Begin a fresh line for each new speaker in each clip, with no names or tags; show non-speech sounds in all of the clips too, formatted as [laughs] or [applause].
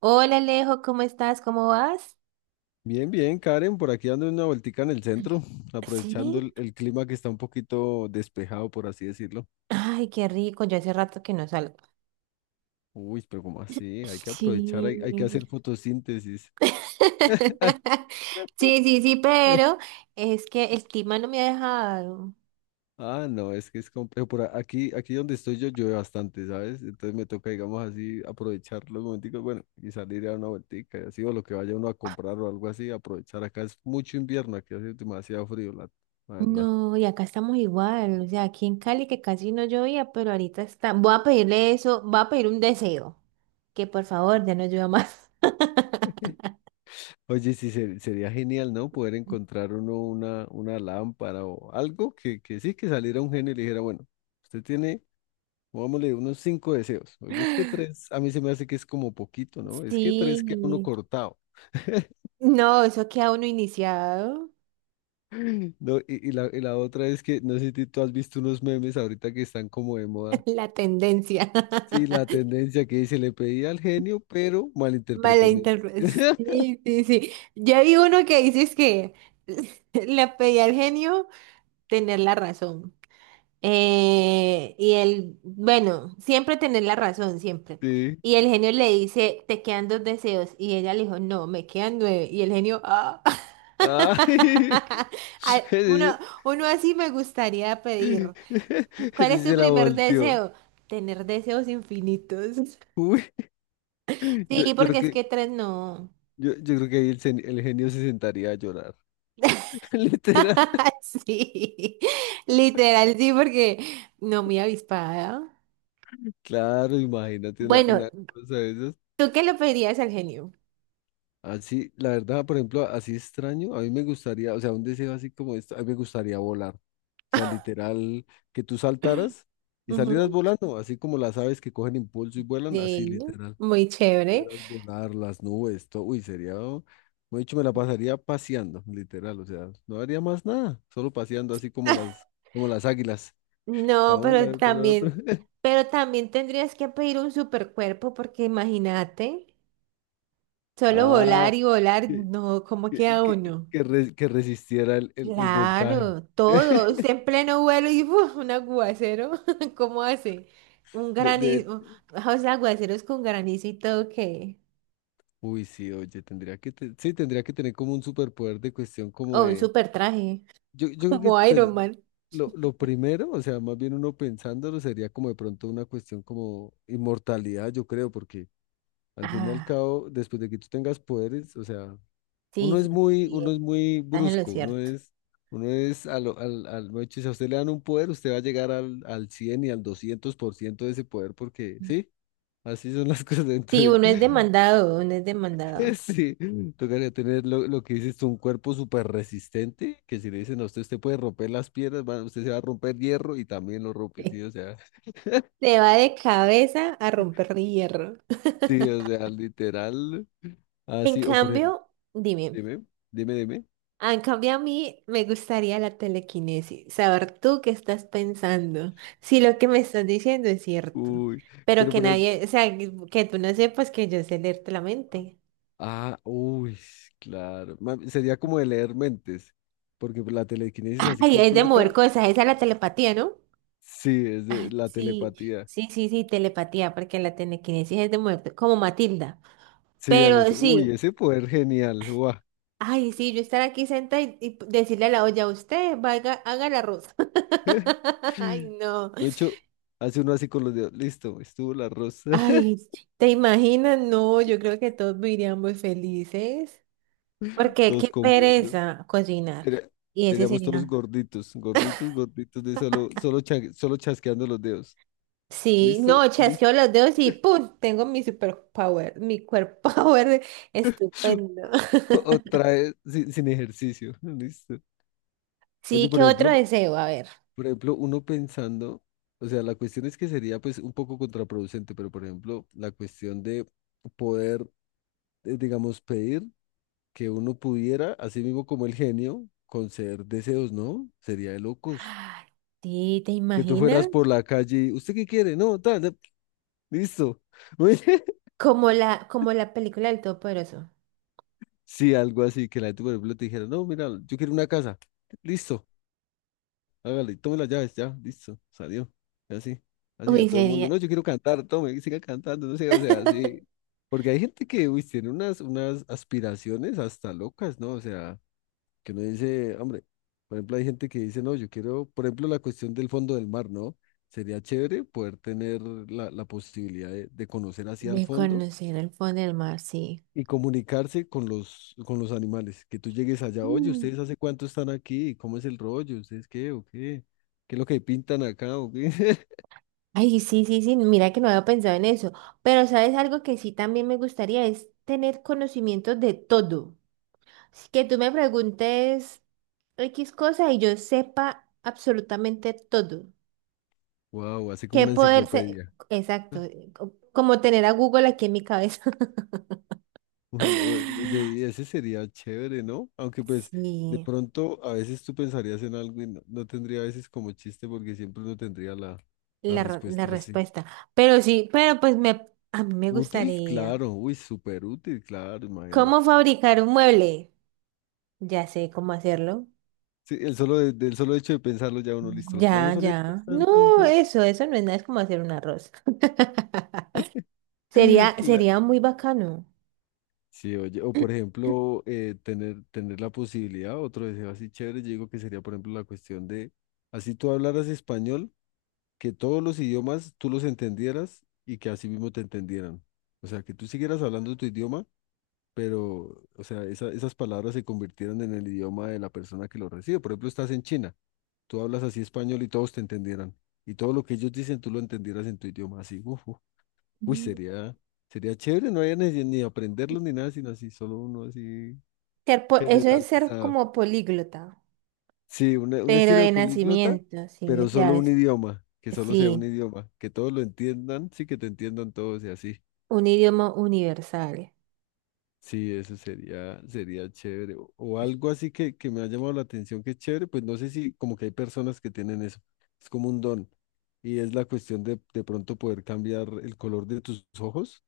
Hola Alejo, ¿cómo estás? ¿Cómo vas?
Bien, bien, Karen, por aquí dando una vueltica en el centro,
Sí.
aprovechando el clima que está un poquito despejado, por así decirlo.
Ay, qué rico. Yo hace rato que no salgo.
Uy, ¿pero como así? Hay que aprovechar,
Sí.
hay que hacer fotosíntesis. [laughs]
[laughs] Sí, sí, sí, pero es que el clima no me ha dejado.
Ah, no, es que es complejo. Por aquí donde estoy yo llueve bastante, ¿sabes? Entonces me toca, digamos así, aprovechar los momenticos, bueno, y salir a dar una vueltica, y así, o lo que vaya uno a comprar o algo así, aprovechar. Acá es mucho invierno, aquí hace demasiado frío, la verdad.
No, y acá estamos igual. O sea, aquí en Cali que casi no llovía, pero ahorita está. Voy a pedirle eso, voy a pedir un deseo. Que por favor, ya no llueva más.
Oye, sí, sería genial, ¿no? Poder encontrar uno una lámpara o algo que sí, que saliera un genio y le dijera, bueno, usted tiene, pongámosle, unos cinco deseos. Porque es que tres, a mí se me hace que es como poquito,
[laughs]
¿no? Es que tres queda uno
Sí.
cortado. [laughs]
No, eso queda uno iniciado.
No, y la otra es que, no sé si tú has visto unos memes ahorita que están como de moda.
[laughs] La tendencia. [laughs]
Sí, la tendencia que dice, le pedí al genio, pero malinterpretó mi deseo".
Malinterpre-
[laughs]
Sí, sí, sí. Ya vi uno que dices que [laughs] le pedí al genio tener la razón. Y él, bueno, siempre tener la razón, siempre.
Sí.
Y el genio le dice, te quedan dos deseos. Y ella le dijo, no, me quedan nueve. Y el genio, ah.
Ay,
[laughs]
[laughs]
Ay, uno,
ese sí
uno así me gustaría
[laughs]
pedir.
ese
¿Cuál es
sí
tu
se la
primer
volteó.
deseo? Tener deseos infinitos. [laughs]
Uy, yo,
Sí,
yo
porque
creo
es
que,
que tres no.
yo creo que ahí el genio se sentaría a llorar. [laughs] Literal.
[laughs] Sí, literal, sí, porque no muy avispada.
Claro, imagínate una,
Bueno,
una cosa de esas.
¿tú qué le pedirías al genio?
Así, la verdad, por ejemplo, así extraño, a mí me gustaría, o sea, un deseo así como esto, a mí me gustaría volar. O sea, literal, que tú saltaras y salieras
Ujú,
volando, así como las aves que cogen impulso y vuelan, así
sí,
literal.
muy chévere.
Pudieras volar, las nubes, todo, uy, sería, oh, como he dicho, me la pasaría paseando, literal, o sea, no haría más nada, solo paseando así como las,
[laughs]
como las águilas.
No,
Para un lado y para el otro. [laughs]
pero también tendrías que pedir un supercuerpo, porque imagínate, solo
Ah,
volar y volar,
que,
no, ¿cómo
que,
queda
que,
uno?
que resistiera el voltaje.
Claro, todos,
[laughs]
en pleno vuelo y ¡fua! Un aguacero, [laughs] ¿cómo hace? Un
De, de-
granizo, o sea, aguaceros con granizo y todo, ¿qué?
uy, sí, oye, tendría que sí, tendría que tener como un superpoder de cuestión como
Oh, un
de,
super traje,
yo,
[laughs]
yo creo que
como
pe-
Iron Man.
lo, lo primero, o sea, más bien uno pensándolo sería como de pronto una cuestión como inmortalidad, yo creo, porque al fin y al
Ah,
cabo, después de que tú tengas poderes, o sea, uno
sí,
es
sí, sí,
muy, uno es
bien.
muy
Estás en lo
brusco,
cierto.
uno es, al al, al, mejor dicho, si a usted le dan un poder, usted va a llegar al, al 100 y al 200% de ese poder, porque, sí, así son las [laughs] cosas.
Sí,
Entonces,
uno es demandado, uno es demandado.
[laughs] sí, tocaría tener lo que dices, tú, un cuerpo súper resistente, que si le dicen a usted, usted puede romper las piedras, va- usted se va a romper hierro y también lo rompe, sí,
Sí.
o sea, [laughs]
Se va de cabeza a romper hierro.
sí, o sea, literal,
En
así, o por ejemplo,
cambio, dime,
dime, dime,
ah, en cambio a mí me gustaría la telequinesis, saber tú qué estás pensando, si lo que me estás diciendo es cierto,
uy.
pero
Pero
que
por ejemplo,
nadie, o sea, que tú no sepas que yo sé leerte la mente.
ah, uy, claro. Sería como de leer mentes, porque la telequinesis así
Ay, es de mover
completa,
cosas, esa es la telepatía, ¿no?
sí, es de la
Sí,
telepatía.
sí, sí, sí, telepatía, porque la telequinesis es de muerte, como Matilda.
Sí, Alex,
Pero
uy,
sí,
ese poder genial, guau.
ay, sí, yo estar aquí sentada y decirle a la olla, usted vaya, haga la arroz.
[laughs]
[laughs] Ay, no.
De hecho, hace uno así con los dedos, listo, estuvo la rosa,
Ay,
[laughs]
¿te imaginas? No, yo creo que todos viviríamos felices. Porque qué
todos comiendo.
pereza cocinar.
Sería-
Y ese
seríamos todos
sería.
gorditos, gorditos, gorditos, de solo chasqueando los dedos.
Sí,
¿Listo?
no, chasqueo
¿Listo?
los dedos y ¡pum! Tengo mi superpower, mi cuerpo power
[laughs]
estupendo. [laughs]
Otra vez sin ejercicio, [laughs] ¿listo? Oye,
Sí, ¿qué
por
otro
ejemplo,
deseo? A ver.
por ejemplo, uno pensando, o sea, la cuestión es que sería pues un poco contraproducente, pero por ejemplo, la cuestión de poder, digamos, pedir que uno pudiera, así mismo como el genio, conceder deseos, ¿no? Sería de locos.
Ay, sí, ¿te
Que tú
imaginas?
fueras por la calle, y, ¿usted qué quiere? No, tal, tal, listo. [laughs] Muy bien.
Como la película del Todopoderoso.
Sí, algo así, que la gente, por ejemplo, te dijera, no, mira, yo quiero una casa, listo. Hágale, tome las llaves, ya, listo, salió. Y así, así a
Uy,
todo el mundo,
sería.
no, yo quiero cantar, tome, y siga cantando, no sé, o sea, así.
[laughs]
Porque hay gente que, uy, tiene unas aspiraciones hasta locas, ¿no? O sea, que uno dice, hombre, por ejemplo, hay gente que dice, no, yo quiero, por ejemplo, la cuestión del fondo del mar, ¿no? Sería chévere poder tener la posibilidad de conocer así al
De
fondo
conocer el fondo del mar, sí.
y comunicarse con con los animales. Que tú llegues allá, oye,
Mm.
¿ustedes hace cuánto están aquí? ¿Cómo es el rollo? ¿Ustedes qué o qué? ¿Qué es lo que pintan acá o qué? [laughs]
Ay, sí, sí, sí, mira que no había pensado en eso. Pero sabes algo que sí también me gustaría es tener conocimiento de todo. Así que tú me preguntes X cosa y yo sepa absolutamente todo.
Wow, así como
¿Qué
una
poder ser?
enciclopedia.
Exacto,
Ah,
como tener a Google aquí en mi cabeza.
oye,
[laughs]
y ese sería chévere, ¿no? Aunque pues de
Sí.
pronto a veces tú pensarías en algo y no, no tendría a veces como chiste porque siempre no tendría la
La, la
respuesta así.
respuesta. Pero sí, pero pues me, a mí me
Útil,
gustaría.
claro, uy, súper útil, claro,
¿Cómo
imagínate.
fabricar un mueble? Ya sé cómo hacerlo.
Sí, el solo, del solo hecho de pensarlo ya uno listo. Los
Ya,
planos son estos.
ya. No, eso no es nada, es como hacer un arroz. [laughs]
[laughs]
Sería,
Cla-
sería muy bacano.
Sí, oye, o por ejemplo, tener la posibilidad, otro deseo así chévere, yo digo que sería, por ejemplo, la cuestión de, así tú hablaras español, que todos los idiomas tú los entendieras y que así mismo te entendieran. O sea, que tú siguieras hablando tu idioma, pero, o sea, esas palabras se convirtieran en el idioma de la persona que lo recibe. Por ejemplo, estás en China, tú hablas así español y todos te entendieran. Y todo lo que ellos dicen, tú lo entendieras en tu idioma, así, uf, uy,
Ujú.
sería, sería chévere, no había ni aprenderlo ni nada, sino así, solo uno así
[clears throat] Eso es ser
generalizado.
como políglota,
Sí, un
pero
estilo de
de
políglota,
nacimiento, sí, o
pero
sea,
solo un
es-
idioma, que solo sea un
sí,
idioma, que todos lo entiendan, sí, que te entiendan todos y así.
un idioma universal.
Sí, eso sería, sería chévere. O algo así que me ha llamado la atención que es chévere, pues no sé si como que hay personas que tienen eso, es como un don. Y es la cuestión de pronto poder cambiar el color de tus ojos.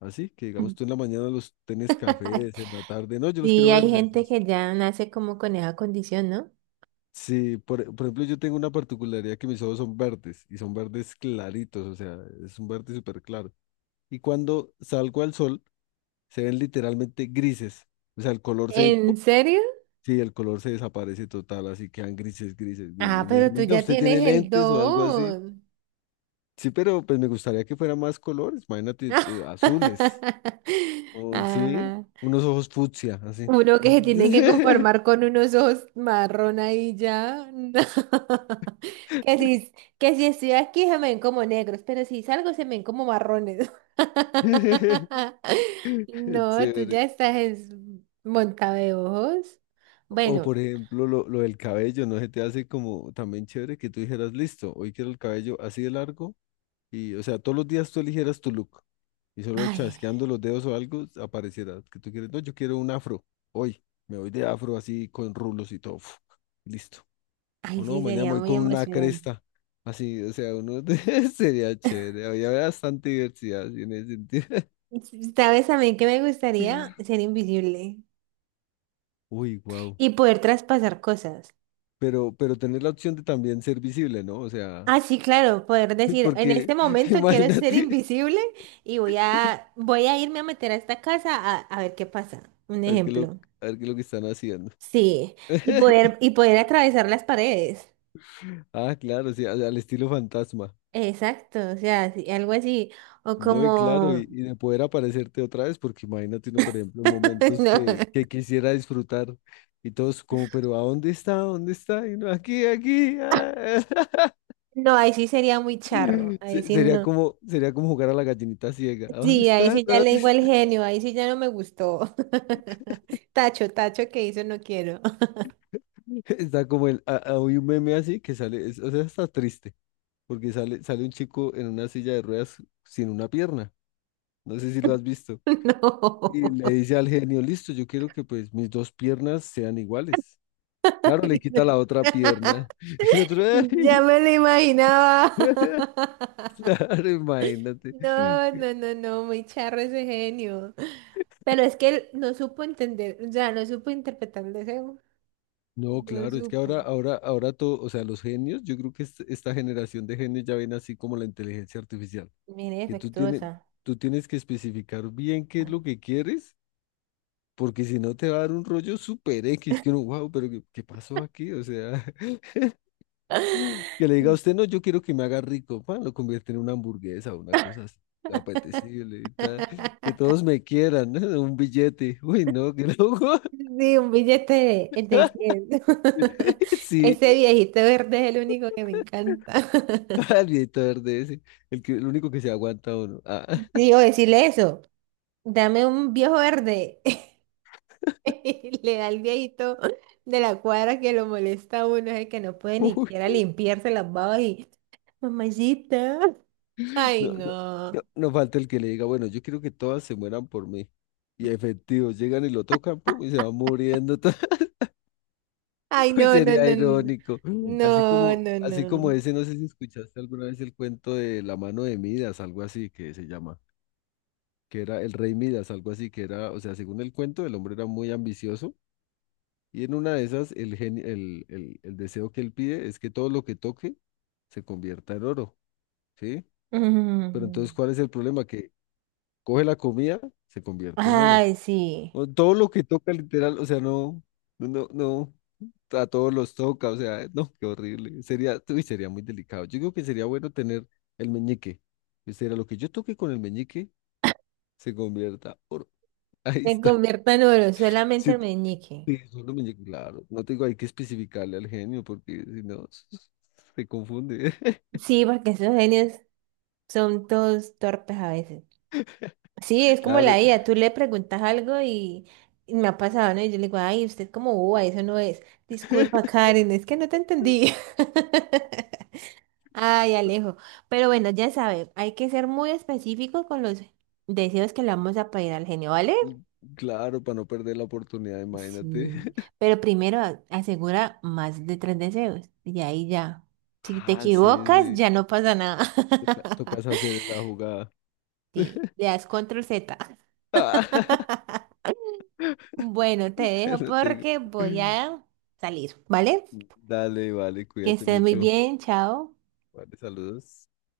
Así que digamos, tú en la mañana los tenés
[laughs]
cafés, en la tarde, no, yo los
Sí,
quiero
hay
verdes.
gente
Las-
que ya nace como con esa condición, ¿no?
sí, por ejemplo, yo tengo una particularidad que mis ojos son verdes y son verdes claritos, o sea, es un verde súper claro. Y cuando salgo al sol, se ven literalmente grises, o sea, el color se,
¿En
¡pum!
serio?
Sí, el color se desaparece total, así quedan grises, grises, grises.
Ah,
Y me
pero
dicen,
tú
venga,
ya
¿usted tiene
tienes el
lentes o algo así?
don.
Sí, pero pues me gustaría que fueran más colores, imagínate, azules,
[laughs]
o sí,
Ah,
unos ojos fucsia, así.
uno que se tiene que
[laughs]
conformar con unos ojos marrón ahí ya. [laughs] No. Que
[laughs]
si, que si estoy aquí se me ven como negros, pero si salgo se me ven como marrones.
[laughs]
[laughs] No, tú
Chévere.
ya estás es monta de ojos.
O
Bueno,
por ejemplo, lo del cabello, ¿no se te hace como también chévere que tú dijeras, listo, hoy quiero el cabello así de largo y, o sea, todos los días tú eligieras tu look y solo
ay,
chasqueando los dedos o algo apareciera que tú quieres, no, yo quiero un afro, hoy me voy de afro así con rulos y todo, uf, listo.
ay,
O no,
sí,
mañana me
sería
voy
muy
con una
emocionante.
cresta, así, o sea, uno [laughs] sería chévere, había bastante diversidad así en ese sentido. [laughs]
¿Sabes a mí que me gustaría? Ser invisible.
Uy, wow.
Y poder traspasar cosas.
Pero tener la opción de también ser visible, ¿no? O sea...
Ah, sí, claro, poder
[laughs]
decir, en
Porque
este
[laughs]
momento quiero ser
imagínate,
invisible y voy a, voy a irme a meter a esta casa a ver qué pasa. Un
a ver qué lo,
ejemplo.
a ver qué es lo que están haciendo.
Sí,
[laughs]
y poder atravesar las paredes.
Ah, claro, sí, al al estilo fantasma.
Exacto, o sea, sí, algo así. O
No, y claro,
como...
y de poder aparecerte otra vez, porque imagínate uno, por ejemplo, en
[laughs]
momentos
No,
que quisiera disfrutar y todos como, pero ¿a dónde está? ¿Dónde está? Y uno, aquí, aquí. Ah".
no, ahí sí sería muy charro.
[laughs]
Ahí sí
Sería
no.
como, sería como jugar a la gallinita ciega. ¿A dónde
Sí, ahí
está? ¿A
sí ya le
dónde
digo el
está?
genio, ahí sí ya no me gustó. [laughs] Tacho, tacho que hizo, no quiero. [laughs]
[laughs] Está como el, hay un meme así que sale, o sea, está triste, porque sale, sale un chico en una silla de ruedas sin una pierna. No sé si lo has visto. Y
No.
le dice al genio, listo, yo quiero que pues mis dos piernas sean iguales.
[laughs]
Claro, le
Ay, no.
quita la otra
[laughs]
pierna. [laughs] Y el otro,
Ya
"Ay".
me lo imaginaba.
[laughs]
[laughs]
Claro, imagínate.
No, no, no, no, muy charro ese genio. Pero es que él no supo entender, o sea, no supo interpretar el deseo.
No,
No
claro, es que
supo.
ahora todo, o sea, los genios, yo creo que esta generación de genios ya ven así como la inteligencia artificial,
Mire,
que tú tienes,
defectuosa.
tú tienes que especificar bien qué es
Ay.
lo que quieres, porque si no te va a dar un rollo super X, que uno, wow, pero ¿qué pasó aquí? O sea, [laughs] que le diga a usted, no, yo quiero que me haga rico, pa lo convierte en una hamburguesa, una cosa así,
[laughs]
apetecible y tal, que todos me quieran, ¿no? [laughs] Un billete, uy, no, que loco,
Sí, un billete de
[laughs]
100. [laughs]
sí,
Ese viejito verde es el único que me encanta. [laughs]
al viejito verde ese, el que, el único que se aguanta uno, ah,
Sí, o decirle eso. Dame un viejo verde. [laughs] Le da el viejito de la cuadra que lo molesta a uno, es el que no puede
[laughs]
ni
uy,
siquiera limpiarse las babas y, mamacita. Ay,
no, no, no,
no.
no falta el que le diga, bueno, yo quiero que todas se mueran por mí, y efectivo, llegan y lo tocan, pum, y se va muriendo. [laughs]
Ay,
[laughs] Uy,
no, no,
sería
no, no.
irónico.
No, no,
Así como
no.
ese, no sé si escuchaste alguna vez el cuento de la mano de Midas, algo así que se llama, que era el rey Midas, algo así que era, o sea, según el cuento, el hombre era muy ambicioso y en una de esas el genio, el deseo que él pide es que todo lo que toque se convierta en oro, ¿sí? Pero entonces,
Mm.
¿cuál es el problema? Que coge la comida, se convierte en oro.
Ay, sí.
O todo lo que toca, literal, o sea, no, no, no, a todos los toca, o sea, no, qué horrible. Sería, uy, sería muy delicado. Yo creo que sería bueno tener el meñique. O sea, lo que yo toque con el meñique se convierta oro. [laughs] Ahí
Se
está.
convierta en oro, solamente
Sí,
el meñique.
sí, solo meñique, claro. No tengo, hay que especificarle al genio porque si no, [laughs] se confunde. [laughs]
Sí, porque esos genios son todos torpes a veces. Sí, es como
Claro,
la IA, tú le preguntas algo y me ha pasado, ¿no? Y yo le digo, ay, usted como boba, eso no es. Disculpa,
[laughs]
Karen, es que no te entendí. [laughs] Ay, Alejo. Pero bueno, ya sabe, hay que ser muy específicos con los deseos que le vamos a pedir al genio, ¿vale?
claro, para no perder la oportunidad, imagínate.
Sí.
[laughs]
Pero primero asegura más de tres deseos y ahí ya. Si te
Ah, sí,
equivocas,
sí.
ya no pasa nada.
Toca, tocas
[laughs]
hacer la jugada.
Sí, le
[laughs]
das control Z.
Ah, [laughs]
Bueno, te
[laughs]
dejo
No tengo.
porque voy a salir, ¿vale?
Dale, vale,
Que
cuídate
estés muy
mucho.
bien, chao.
Vale, saludos.